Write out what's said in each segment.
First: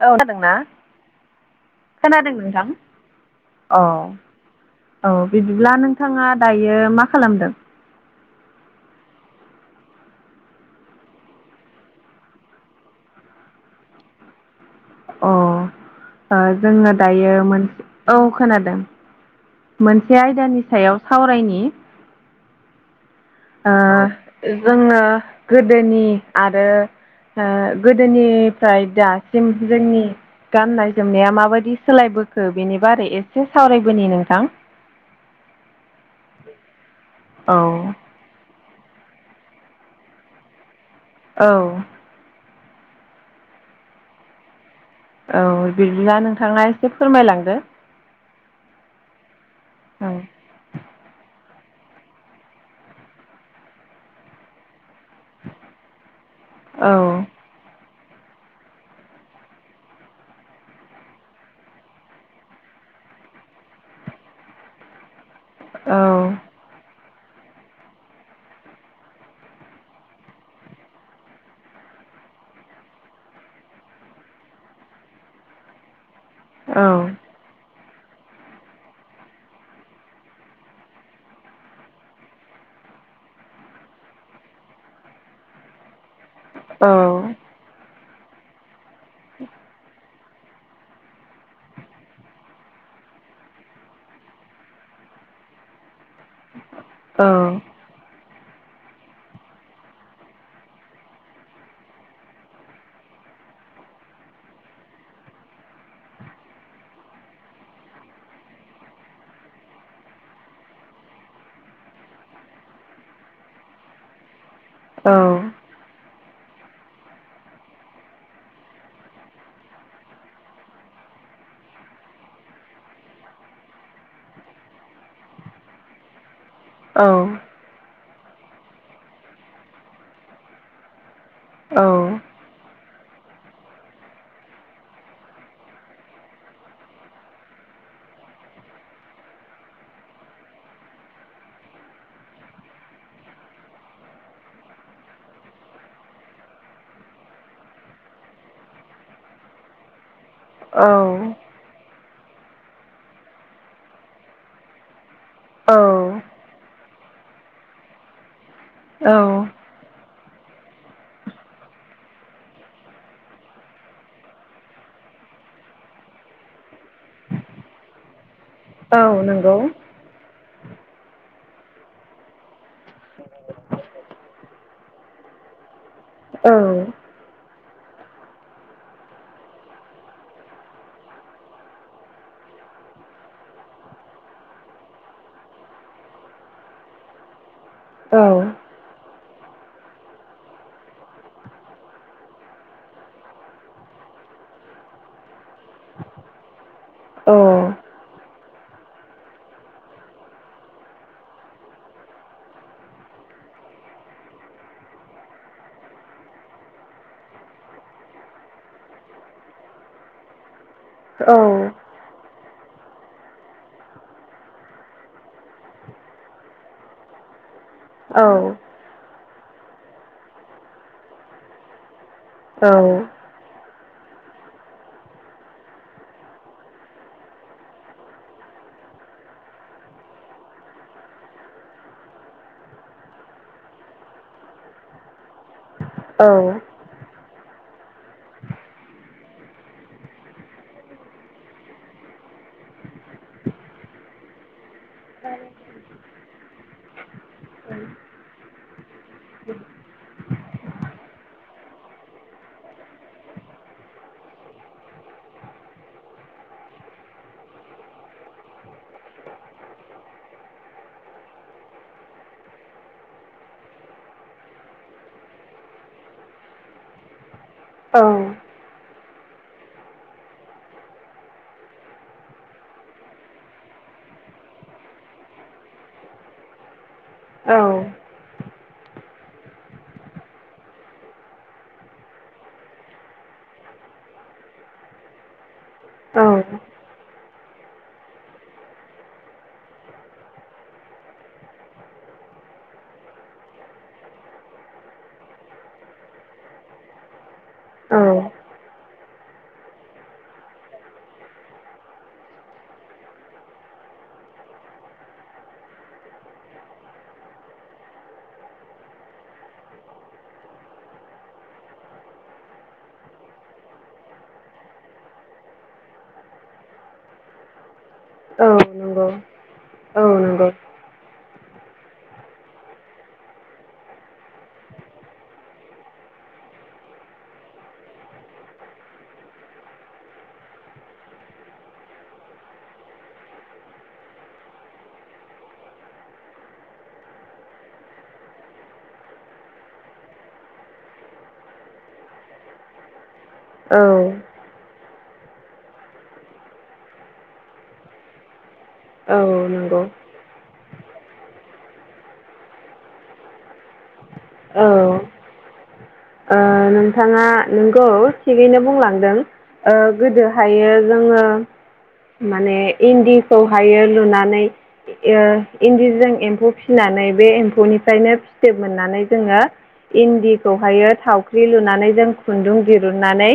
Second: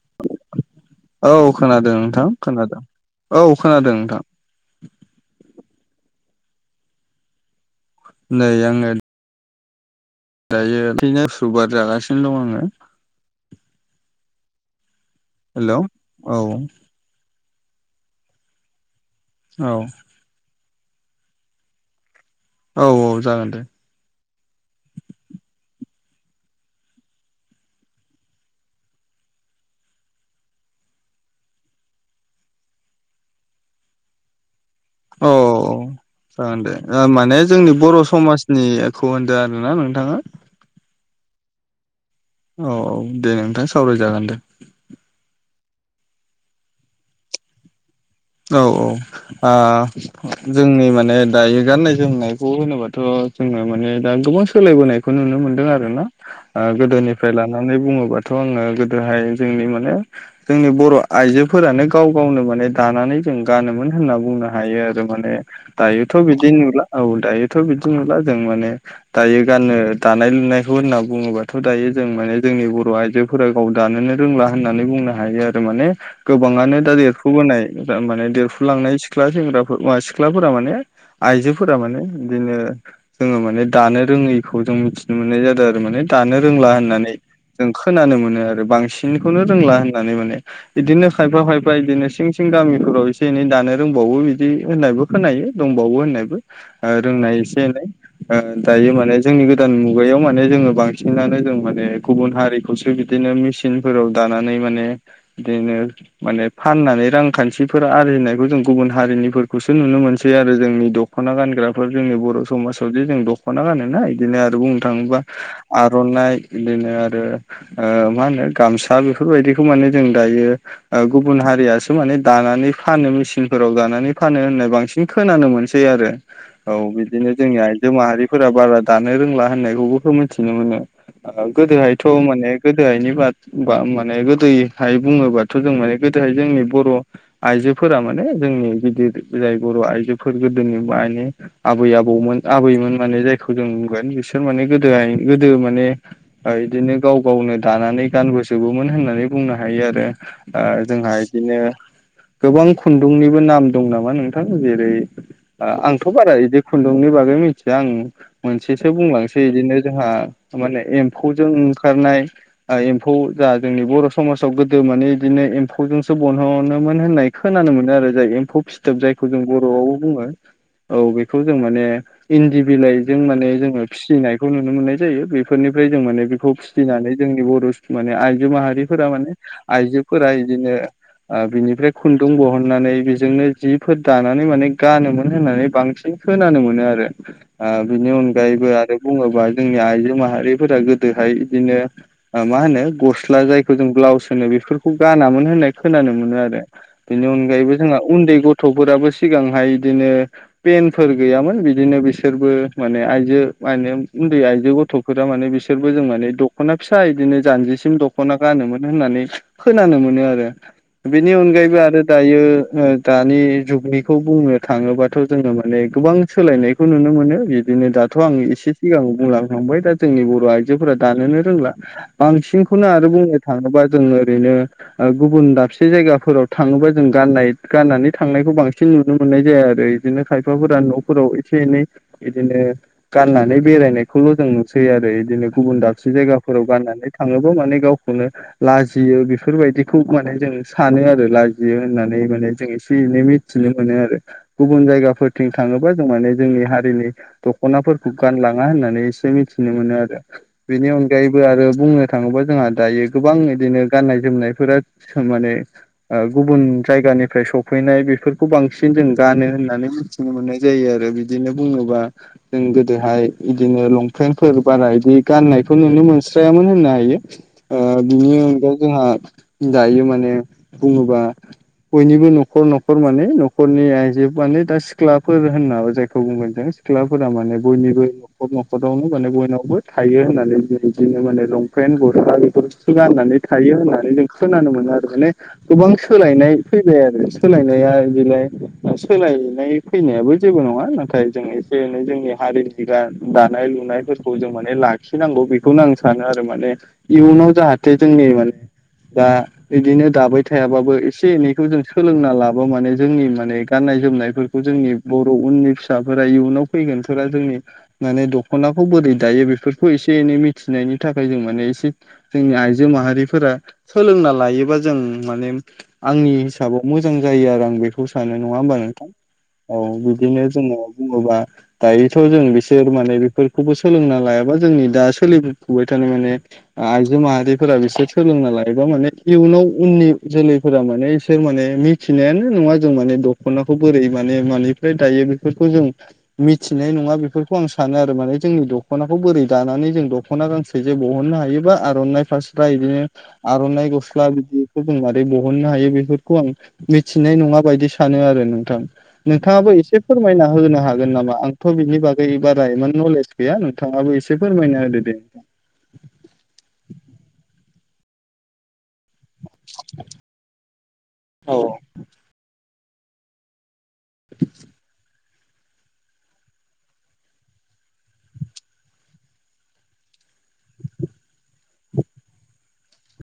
औ खोनादोंना खोनादों नोंथां औ खोनादों नोंथां औ बिदिब्ला नोंथाङा दायो मा खालामदों? नै आङो दायो ओरैनो सु बार जागासिनो दं आङो। हेलौ औ अ जोङो दायो मोनसे औ खोनादों। औ मोनसे आयदानि सायाव सावरायनि। औ औ जागोन दे। ओ जोङो गोदोनि आरो ओ गोदोनिफ्राय दासिम जोंनि गाननाय जोमनाया माबायदि सोलायबोखो बेनि बारै एसे सावरायबोनि नोंथां। औ जागोन दे ओ माने औ जोंनि बर' समाज निखौ होनदों आरोना नोंथाङा औ। औ दे नोंथां सावरायजागोन दे। औ बिदिब्ला नोंथाङा एसे फोरमायलांदो‌। औ औ ओ औ जोंनि माने दायो गाननाय जोमनायखौ होनोबाथ' जोङो माने दा गोबां सोलायबोनाय खौ नुनो मोनदों आरोना ओ औ गोदोनिफ्राय लानानै बुङोबा थ' आङो गोदोहाय जोंनि माने जोंनि बर' आइजोफोरानो गाव गावनो माने दानानै जों गानोमोन होनना बुंनो हायो आरो माने दायोथ' बिदि नुला। औ दायोथ' बिदि नुला जों माने दायो गाननो दानाय लुनायखौ होनना बुङोबाथ' दायो जों माने जोंनि बर' आइजो फोरा गाव दानोनो रोंला होननानै बुंनो हायो आरो माने गोबाङानो औ दा देरफुबोनाय ओ दा माने देरफुलांनाय सिख्ला सेंग्राफोर ओ सिख्लाफोरा माने आइजोफोरा माने बिदिनो जोङो माने दानो रोङैखौ जों मिथिनो मोननाय जादों आरो माने दानो रोंला औ होननानै जों खोनानो मोनो आरो बांसिनखौनो रोंला होननानै माने इदिनो खायफा खायफा इदिनो सिं थिं गामिफोराव एसे एनै दानो रोंबावो बिदि होननायबो खोनायो दंबावो होननायबो। ओ रोंनाय एसे एनै। ओ दायो माने जोंनि गोदान मुगायाव माने जोङो बांसिनानो जों माने गुबुन हारिखौसो बिदिनो मेचिनफोराव दानानै माने बिदिनो माने फाननानै रां खान्थिफोरा आरजिनायखौ जों गुबुन हारिनिफोरखौसो नुनो मोनसै आरो जोंनि दख'ना गानग्रा फोर जोंनि बर' समाजाव जे जों दख'ना गानोना इदिनो आरो बुंनो थाङोबा आर'नाइ बिदिनो आरो ओ मा होनो गामसा बेफोरबायदिखौ माने जों दायो ओ गुबुन हारिया खौ माने दानानै फानो मेसिनफोराव दानानै फानो होननाय बांसिन खोनानो मोनसै आरो। औ बिदिनो जोंनि आइजो माहारिफोरा बारा दानो रोंला होननायखौबोथ' मिन्थिनो मोनो। ओ गोदोहायथ' माने गोदोहायनि बाद बा माने गोदोयैहाय बुङोबा थ' जों माने गोदोहाय जोंनि बर' आइजोफोरा माने जोंनि गिदिर जाय बर' आइजोफोर गोदोनि मायनि आबै आबौमोन आबैमोन माने जायखौ जों बुंगोन बिसोर माने गोदोहाय गोदो माने ओ इदिनो गाव गावनो दानानै गानबोजोबोमोन होननानै बुंनो हायो आरो। ओ औ जोंहा इदिनो गोबां खुन्दुंनिबो नाम दं नामा नोंथां जेरै ओ औ आंथ' बारा इदि खुन्दुंनि बागै मिथिया आं मोनसेसो बुंलांसै बिदिनो जोंहा माने एम्फौजों ओंखारनाय ओ एम्फौ जा जोंनि बर' समाजाव गोदो माने इदिनो एम्फौजों सो बनहनोमोन होननाय खोनानो मोनो आरो जाय एम्फौ औ फिथोब जायखौ जों नंगौ बर'आव बुङो। औ बेखौ जों माने इन्दि बिलाइजों माने जोङो फिसिनायखौ नुनो मोननाय जायो बे फोरनिफ्राय जों माने औ बेखौ फिसिनानै जोंनि बर' माने आइजो माहारिफोरा माने आइजोफोरा इदिनो ओ बिनिफ्राय खुन्दुं बहननानै बेजोंनो जिफोर दानानै माने गानोमोन होननानै बांसिन खोनानो मोनो आरो ओ बिनि औ अनगायैबो आरो बुङोबा जोंनि आइजो माहारिफोरा गोदोहाय इदिनो मा होनो गस्ला जायखौ जों ब्लाउस होनो बेफोरखौ गानामोन होननाय खोनानो मोनो आरो बेनि औ अनगायैबो जोंहा उन्दै गथ'फोराबो सिगांहाय इदिनो पेनफोर गैयामोन बिदिनो बिसोरबो माने आइजो म उन्दै आइजो गथ' फोरा माने बिसोरबो जों माने दख'ना फिसा इदिनो जानजिसिम दख'ना गानोमोन होननानै खोनानो मोनो आरो बेनि अनगायैबो आरो दायो ओ दानि जुगनिखौ बुंनो थाङोबाथ' जोङो माने गोबां सोलायनायखौ नुनो मोनो बि बिदिनो औ दाथ' आं एसे सिगां बुंलांखांबाय दा जोंनि बर' आइजोफोरा दानोनो रोंला। बांसिनखौनो आरो बुंनो थाङोबा जों ओरैनो गुबुन दाबसे जायगाफोराव थाङोबा जों गाननाय गाननानै थांनायखौ बांसिन नुनो मोननाय जाया आरो। बिदिनो खायफाफोरा न'फोराव एसे एनै इदिनो गाननानै बेरायनायखौल' जों नुसै आरो इदिनो गुबुन दा से औ जायगाफोराव गाननानै थाङोबा माने गावखौनो लाजियो बेफोरबायदि खौ माने जों सानो आरो लाजियो होननानै माने जों एसे एनै मिथिनो मोनो आरो‌। गुबुन जायगाफोरथिं थाङोबा जों माने जोंनि हारिनि दख'नाफोरखौ गानलाङा होननानै एसे मिथिनो मोनो आरो। बेनि अनगायैबो आरो बुंनो थाङोबा जोंहा दायो गोबां इदिनो गाननाय जोमनायफोरा हो माने ओ गुबुन जायगानिफ्राय सफैनाय बेफोरखौ बांसिन जों गानो होननानै नो मोननाय जायो आरो बिदिनो बुङोबा जों गोदोहाय बिदिनो लंपेन्टफोर बारा इदि गाननायखौ नुनो मोनस्रायामोन होननो हायो। बिनि अनगायै जोंहा दायो माने बुङोबा बयनिबो न'खर न'खर माने न'खरनि आइजो माने दा सिख्लाफोर होनना जायखौ बुंगोन जों सिख्लाफोरा माने बयनिबो नखर नखरावनो माने बयनावबो थायो होननानै बिदिनो माने लंपेन्ट गुरस्ला बेफोर गाननानै थायो होननानै जों खोनानो मोनो आरो माने गोबां सोलायनाय फै जाया आरो सोलायनाया इदिलाय सोलायनाय फैनायाबो जेबो नङा नाथाय जों बेनो जोंनि हारिनि बा दानाय लुनायफोरखौ जों माने लाखिनांगौ बेखौनो आं सानो आरो माने इयुनाव जाहाथे जोंनि माने द बिदिनो दाबाय थायाबाबो एसे एनैखौ जों सोलोंना लाबा माने जोंनि माने गाननाय जोमनायफोरखौ जोंनि बर' उननि फिसाफोरा इयुनाव फैगोन फोरा जोंनि माने दख'नाखौ बोरै दायो बेफोरखौ एसे एनै मिथिनायनि थाखाय जों माने एसे जोंनि आइजो माहारिफोरा सोलोंना लायोबा जों माने आंनि हिसाबाव मोजां जायो आरो आं बे खौ सानो नङा होमबा नोंथां? औ बिदिनो नंगौ जोङो बुङोबा दायोथ' जों बिसोर माने बेफोरखौबो सोलोंना लायाबा जोंनि दा सोलिबोफुबाय थानाय माने आइजो माहारिफोरा बिसोर सोलों नालाय एबा माने इयुनाव उननि जोलैफोरा माने इसोर माने मिथिनायानो नङा जों माने द दख'नाखौ बोरै माने मानिफ्राय दायो बेफोरखौ जों मिथिनाय नङा बेफोरखौ आं सानो आरो माने जोंनि दख'नाखौ बोरै दानानै जों दख'ना गांसे बिदि बहननो हायोबा आर'नाइ फारसेफ्रा इदिनो औ आर'नाइ गस्ला बिदि मारै बहननो हायो बेफोरखौ आं मिथिनाय नङा बायदि सानो आरो नोंथां। औ नोंथाङाबो नंगौ एसे फोरमायना होनो हागोन नामा आंथ' बिनि बागै बारा इमान नलेज गैया नोंथाङाबो एसे औ सेपार ओ मायन आरो ददि नोंथाङा नोंगौ थिगैनो बुंलां गोदोहायो जोङो औ माने इन्दिखौहायो लुनानै इन्दिजों एम्फौ फिसिनानै बे एम्फौनिफ्रायनो फिथोब मोननानै जोङो इन्दिखौहायो थावख्रि लुनानै जों खुन्दुं दिरुनन्नानै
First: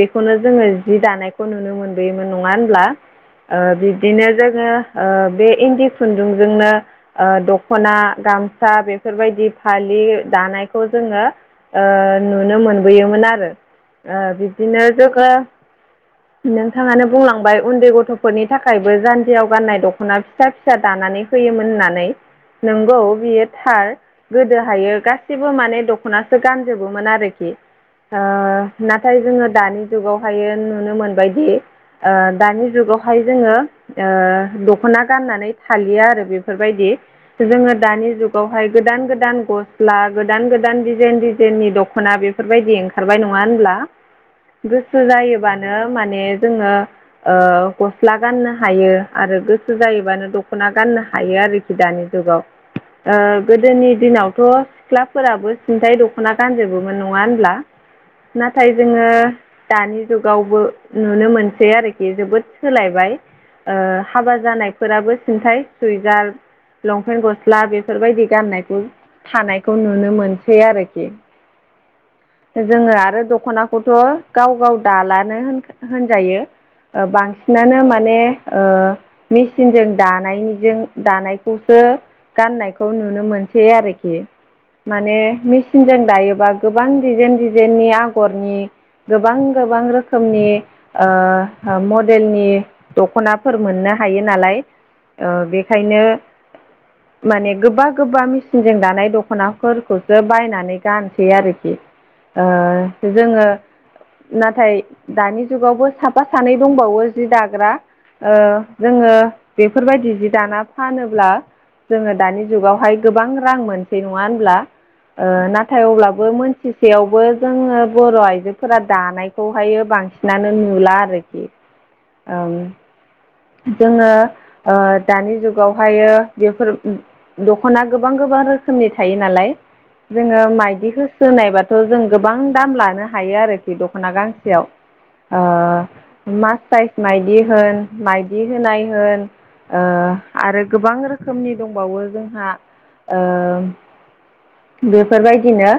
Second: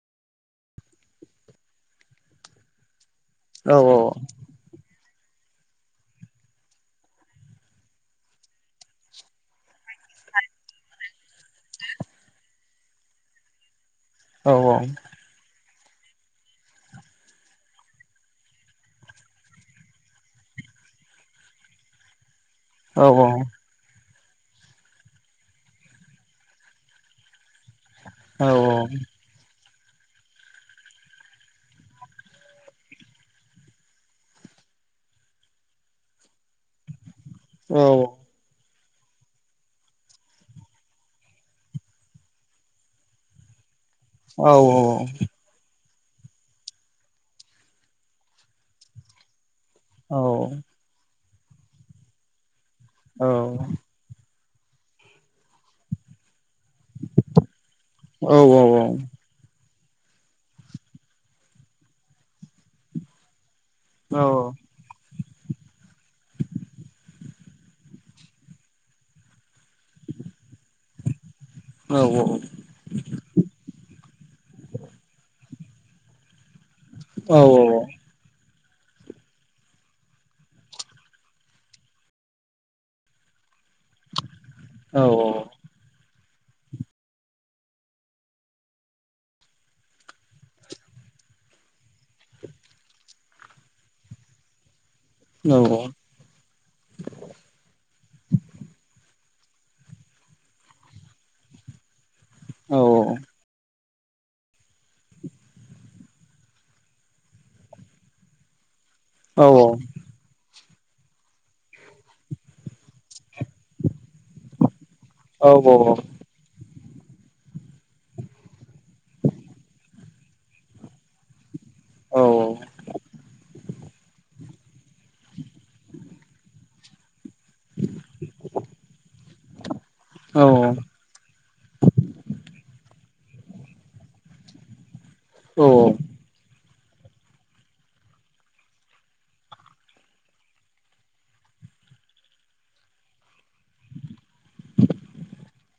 बेखौनो जोङो जि दानायखौ नुनो मोनबोयोमोन नङा होनब्ला औ बिदिनो जों बे इन्दि खुन्दुंजोंनो। दख'ना गामसा बेफोरबायदि फालि दानायखौ जोङो। नुनो मोनबोयोमोन आरो औ बिदिनो जोङो नोंथाङानो बुंलांबाय उन्दै गथ'फोरनि थाखायबो जान्जियाव गाननाय दख'ना फ फिसा फिसा दानानै होयोमोन होननानै नंगौ औ बियो थार। गोदो हायो गासिबो माने दख'नासो गानजोबोमोन आरोखि। ओ औ नाथाय जोङो दानि जुगावहाय नुनो मोनबायदि दानि जुगावहाय जोङो। दख'ना गाननानै थालिया आरो बेफोरबायदि जोङो औ दानि जुग बेवहाय गोदान गोदान गस्ला गोदान गोदान डिजाइन डिजाइननि दख'ना बे बेफोरबायदि ओंखारबाय नङा होनब्ला औ गोसो जायोबानो। म जोङो गस्ला गाननो हायो आरोस बुस्थ औ जायोबानो दख'ना गाननो हायो आरोखि दानि जुगाव गोदोनि दिनाव थ' सिख्लाफोराबो सिन्थायाइ दख'ना गानजोबोमोन नङा होनब्ला औ नाथाय जोङो दानि जुग गावबो नुनो मोनसै आरोखि जोबोद सोलायबाय हाबा जानाय फोराबो सिन्थाय सुइिगार लंपेन्ट गस्ला बेफोरबायदि गाननायखौ थानायखौ नुनो मोनसै आरोखि। औ औ औ। जोङो आरो दख'नाखौथ' गाव गाव दालानो होनजायो। औ बांसिनानो माने ओ मेसििनजों दानायनिजों दानायखौसो गाननायखौ नुनो मोनसै आरोखि औ माने मेचिनजों दायोबा गोबां डिजाइेन डिजाइेननि आगरनि गोबां गोबां रोखोमनि मडेलनि दख'नाफोर मोननो हायो नालाय बेखायनो माने गोबा गोबा मेचिनजों दानाय दख'नाफोरखौसो बायनानै गानसै आरोखि [inaudible] जोङो नाथाय दानि जुगावबो साफा सानै दंबावो जि दाग्रा जोङो बेफोरबायदि जि दाना फानोब्ला जोङो दानि जुगावहाय गोबां रां मोनसै नङा होनब्ला नाथाय अब्लाबो मोनथिसेयावबो जोङो बर' आइजोफोरा दानायखौहायो बांसिनानो नुला आरोखि जोङो दानि जुगावहायो बेफोर दख'ना गोबां गोबां रोखोमनि थायो नालाय जोङो माइदिखौसोनायबाथ' जों गोबां दाम लानो हायो आरो दख'ना गांसेयाव मासटाइस माइदि होन माइदि होनाय होन आरो गोबां रोखोमनि दंबावो जोंहा बेफोरबायदिनो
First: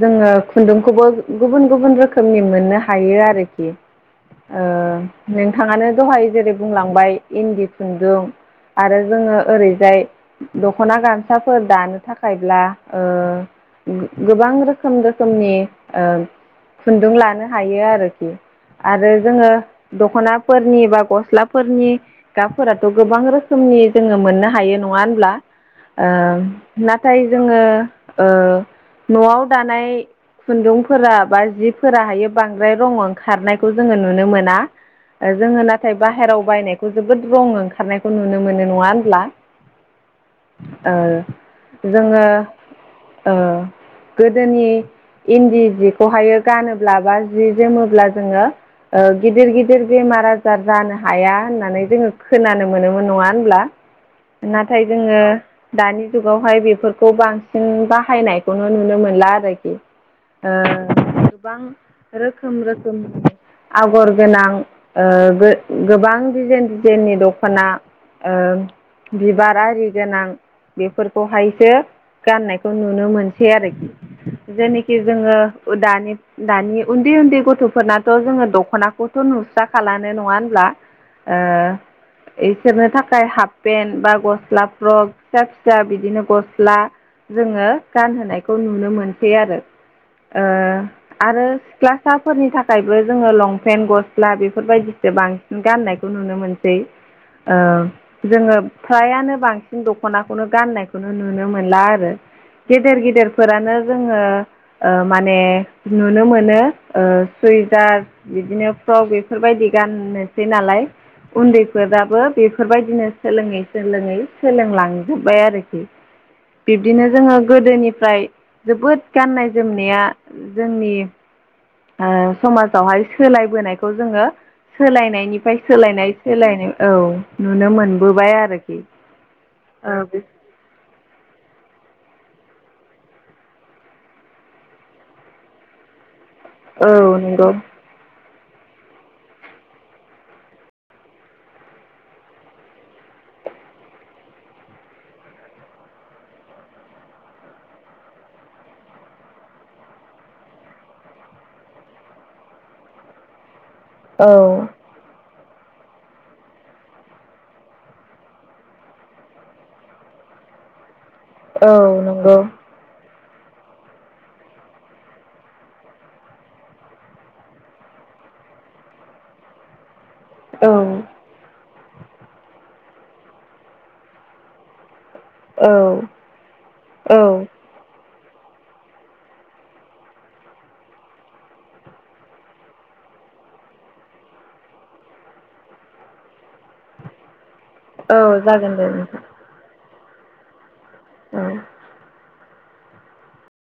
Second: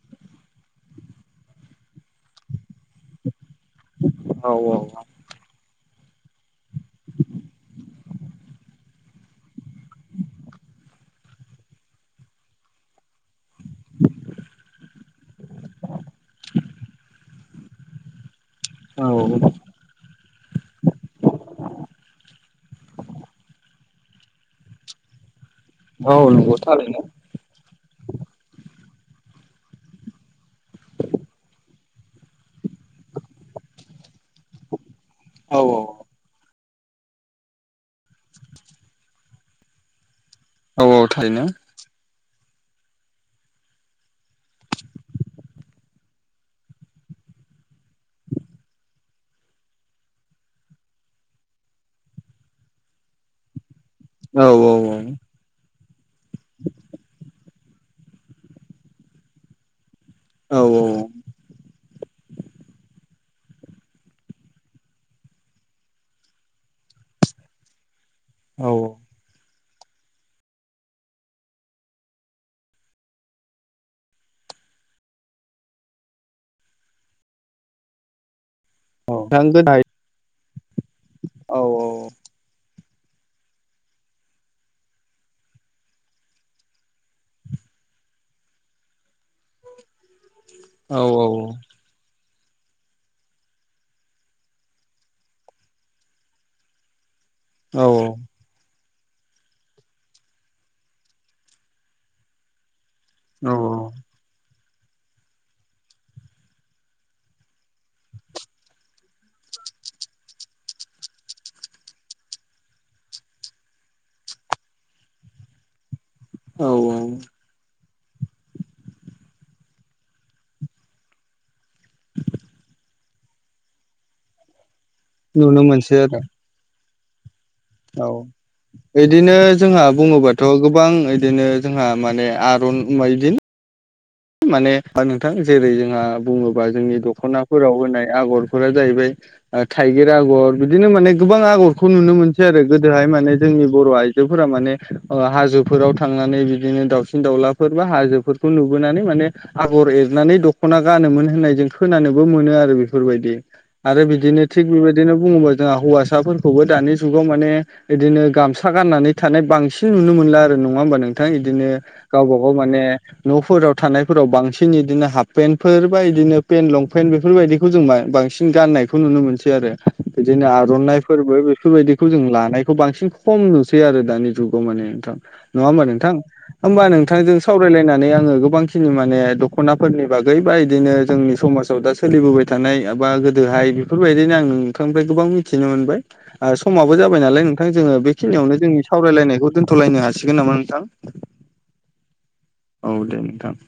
जोङो खुन्दुंखौबो गुबुन गुबुन रोखोम रोखोमनि मोननो हायो आरोखि नोंथाङानो दहाय जेरै बुंलांबाय इन्दि खुन्दुं आरो जोङो ओरैजाय दख'ना गामसाफोर दानो थाखायब्ला ओ गोबां रोखोम रोखोमनि ओ खुन्दुं लानो हायो आरोखि आरो जोङो दख'नाफोरनि बा गस्लाफोरनि गाबफोराथ' गोबां रोखोमनि जोङो मोननो हायो नङा होनब्ला? ओ नंगौ थारैनो नाथाय जोङो ओ न'आव दानाय खुन्दुंफोरा बा जि फोराहायो बांद्राय रं ओंखारनायखौ जोङो नुनो मोना। औ जोङो नाथाय बाहेरायाव बायनायखौ जोबोद रं ओंखारनायखौ नुनो मोनो। नङा होनब्ला? औ ओ औ थारैनो जोङो ओ गोदोनि इन्दि जिखौहायो गानोब्ला बा जि जोमोब्ला जोङो ओ गिदिर गिदिर बेमार आजार जानो हाया होननानै जोङो खोनानो मोनोमोन। नङा होनब्ला? औ औ नाथाय जोङो दानि जुगावहाय बेफोरखौ बांसिन बाहायनायखौनो नुनो मोनला आरोखि। ओ औ गोबां रोखोम रोखोम आगर गोनां ओ गोबां डिजाइन डिजाइननि दख'ना ओ औ बिबार आरि गोनां बेफोरखौहायसो गाननायखौ नुनो मोनसै आरोखि। जेनोखि जोङो ओ दानि दानि उन्दै उन्दै गथ'फोरनाथ' जोङो दख'ना औ बथ' थां नुस्रा गोदाय खानो नङा होनब्ला? औ इसोरनो थाखाय हाफ पेन्ट बा गस्ला फ्रक फिसा फिसा बिदिनो गस्ला जोङो गानहोनायखौ नुनो मोनसै आरो। ओ औ आरो सिख्लासाफोरनि थाखायबो जोङो लंपेन्ट गस्ला बेफोरबायदिसो बांसिन गाननायखौ नुनो मोनसै। [inaudible] ओ जोङो फ्रायानो बांसिन दख'नाखौनो गाननायखौनो नुनो मोनला आरो। गेदेर गेदेर औ फोरानो जोङो ओ माने नुनो मोनो ओ सुइजार बिदिनो फ्रक बेफोरबायदि गाननोसै नालाय उन्दैफोराबो बेफोरबायदिनो सोलोङै सोलोङै सोलोंलांजोब्बाय आरोखि। औ बिब्दिनो जोङो गोदोनिफ्राय जोबोद गाननाय जोमनाया जोंनि समाजावहाय सोलायबोनायखौ जोङो सोलायनाय बेनिफ्राय नुनो मोनसै सोलायनाय आरो सोलायनाय औ। नुनो औ मोनबोबाय आरोखि बिदिनो जोंहा बुङोबा थ' गोबां बिदिनो जोंहा माने आरन माइदिन माने नोंथां जेरै जोंहा बुङोबा जोंनि औ नंगौ दख'नाफोराव होनाय आगरफोरा जाहैबाय ओ थाइगिर आगर बिदिनो माने गोबां आगरखौ नुनो मोनसै आरो गोदोहाय माने जोंनि बर' आइ जोफोरा माने हाजोफोराव थांनानै बिदिनो दाउसिन दाउलाफोर बा हाजोफोरखौ नुबोनानै माने आगर एरनानै दख'ना गानोमोन होननाय जों खोनानोबो मोनो आरो बेफोरबायदि। आरो औ बिदिनो थिग बेबायदिनो बुङोबा जोंहा हौवासाफोरखौबो दानि जुगाव माने बिदिनो गामसा गाननानै थानाय बांसिन नुनो मोनला आरो नङा होनोमबा नों थां बिदिनो औ गावबा नंगौ गाव माने न'फोराव थानायफोराव बांसिन इदिनो हाफ पेन्टफोर बा इदिनो पेन्ट लंपेन्ट बेफोरबायदिखौ जों बांसिन गाननाय खौ नुनो मोनसै आरो बिदिनो औ आर'नाइ फोरबो बेफोरबायदि खौ जों लानायखौ बांसिन खम नुसै आरो दानि जुगाव माने नोंथां। नङा औ होमबा नोंथां? होमबा औ नोंथांजों सावरायलायनानै आङो गोबां नि माने दख'नाफोरनि बागै बा इदिनो जोंनि समाजाव दा सोलिबोबाय थानाय बा गोदोहाय फोरबायदिनो आं नोंथांनिफ्राय गोबां मिथिनो मोनबाय। आ समाबो जाबाय नालाय नोंथां जोङो औ बेखिनियावनो जागोन जोंनि दे नोंथां सावरायलायनायखौ दोन थलायनो हासिगोन नामा नोंथां? उम औ दे नोंथां।